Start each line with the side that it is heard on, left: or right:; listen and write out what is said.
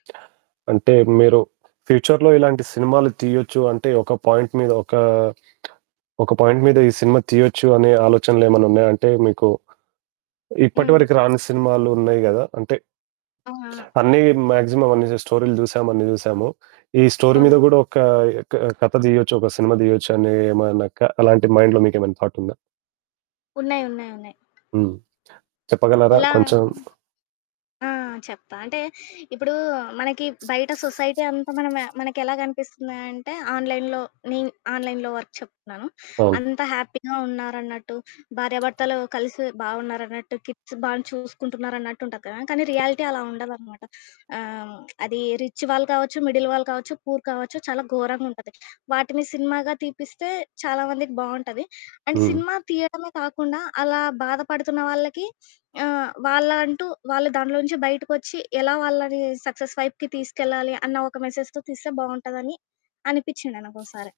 right: అంటే, మీరు ఫ్యూచర్‌లో ఇలాంటి సినిమాలు తీయొచ్చు అంటే, ఒక పాయింట్ మీద ఒక, ఒక పాయింట్ మీద ఈ సినిమా తీయొచ్చు అనే ఆలోచనలేమన్నున్నాయంటే మీకు? ఇప్పటి
left: హ్మ్.
right: వరకు రాని సినిమాలున్నాయి గదా! అంటే
left: ఔ! ఆ!
right: అన్ని మాగ్జిమం అన్ని జ స్టోరీలు జూశాము, అన్ని జూశాము. ఈ స్టోరీ మీద
left: అవును.
right: గూడా ఒక ఎ క కథ దీయొచ్చొక సినిమా దీయొచ్చనీ ఏమన్న క అలాంటియి మైండ్‌లో మీకెమన్నా థాటుందా?
left: ఉన్నాయి. ఉన్నాయి. ఉన్నాయి.
right: హ్మ్. చెప్పగలరా
left: ఎలా?
right: కొంచెం?
left: ఆ! చెప్తా. అంటే, ఇప్పుడూ మనకి బయట సొసైటీ అంతా మన మ మనకెలా గనిపిస్తుంది అంటే, ఆన్‌లైన్‌లో నేను ఆన్‌లైన్‌లో వరకు చెప్తున్నాను.
right: అవును.
left: అంతా హ్యాపీగా ఉన్నారన్నట్టు, భార్యాభర్తలు కలిసి బావున్నారన్నట్టు కిడ్స్ బానే చూసుకుంటున్నారన్నట్టుంటది కదా! కానీ రియాలిటీ అలా ఉండదనమాట. ఆహ్, హ్మ్. అది రిచ్ వాళ్ళు కావచ్చు, మిడిల్ వాళ్ళు కావచ్చు, పూర్ కావచ్చు, చాలా ఘోరంగుంటది. వాటిని సినిమాగా తీపిస్తే చాలామందికి బావుంటది, అండ్
right: హ్మ్.
left: సినిమా తియ్యడమే కాకుండా, అలా బాధపడుతున్న వాళ్ళకి ఆహ్, వాళ్ళ అంటూ, వాళ్ళు దాన్లోంచి బయటకొచ్చి, ఎలా వాళ్ళని సక్సస్ వైపుకి తీసుకెళ్లాలి అన్న ఒక మెసేజ్‌తో తీస్తే బావుంటదని అనిపిచ్చింది నాకోసారి.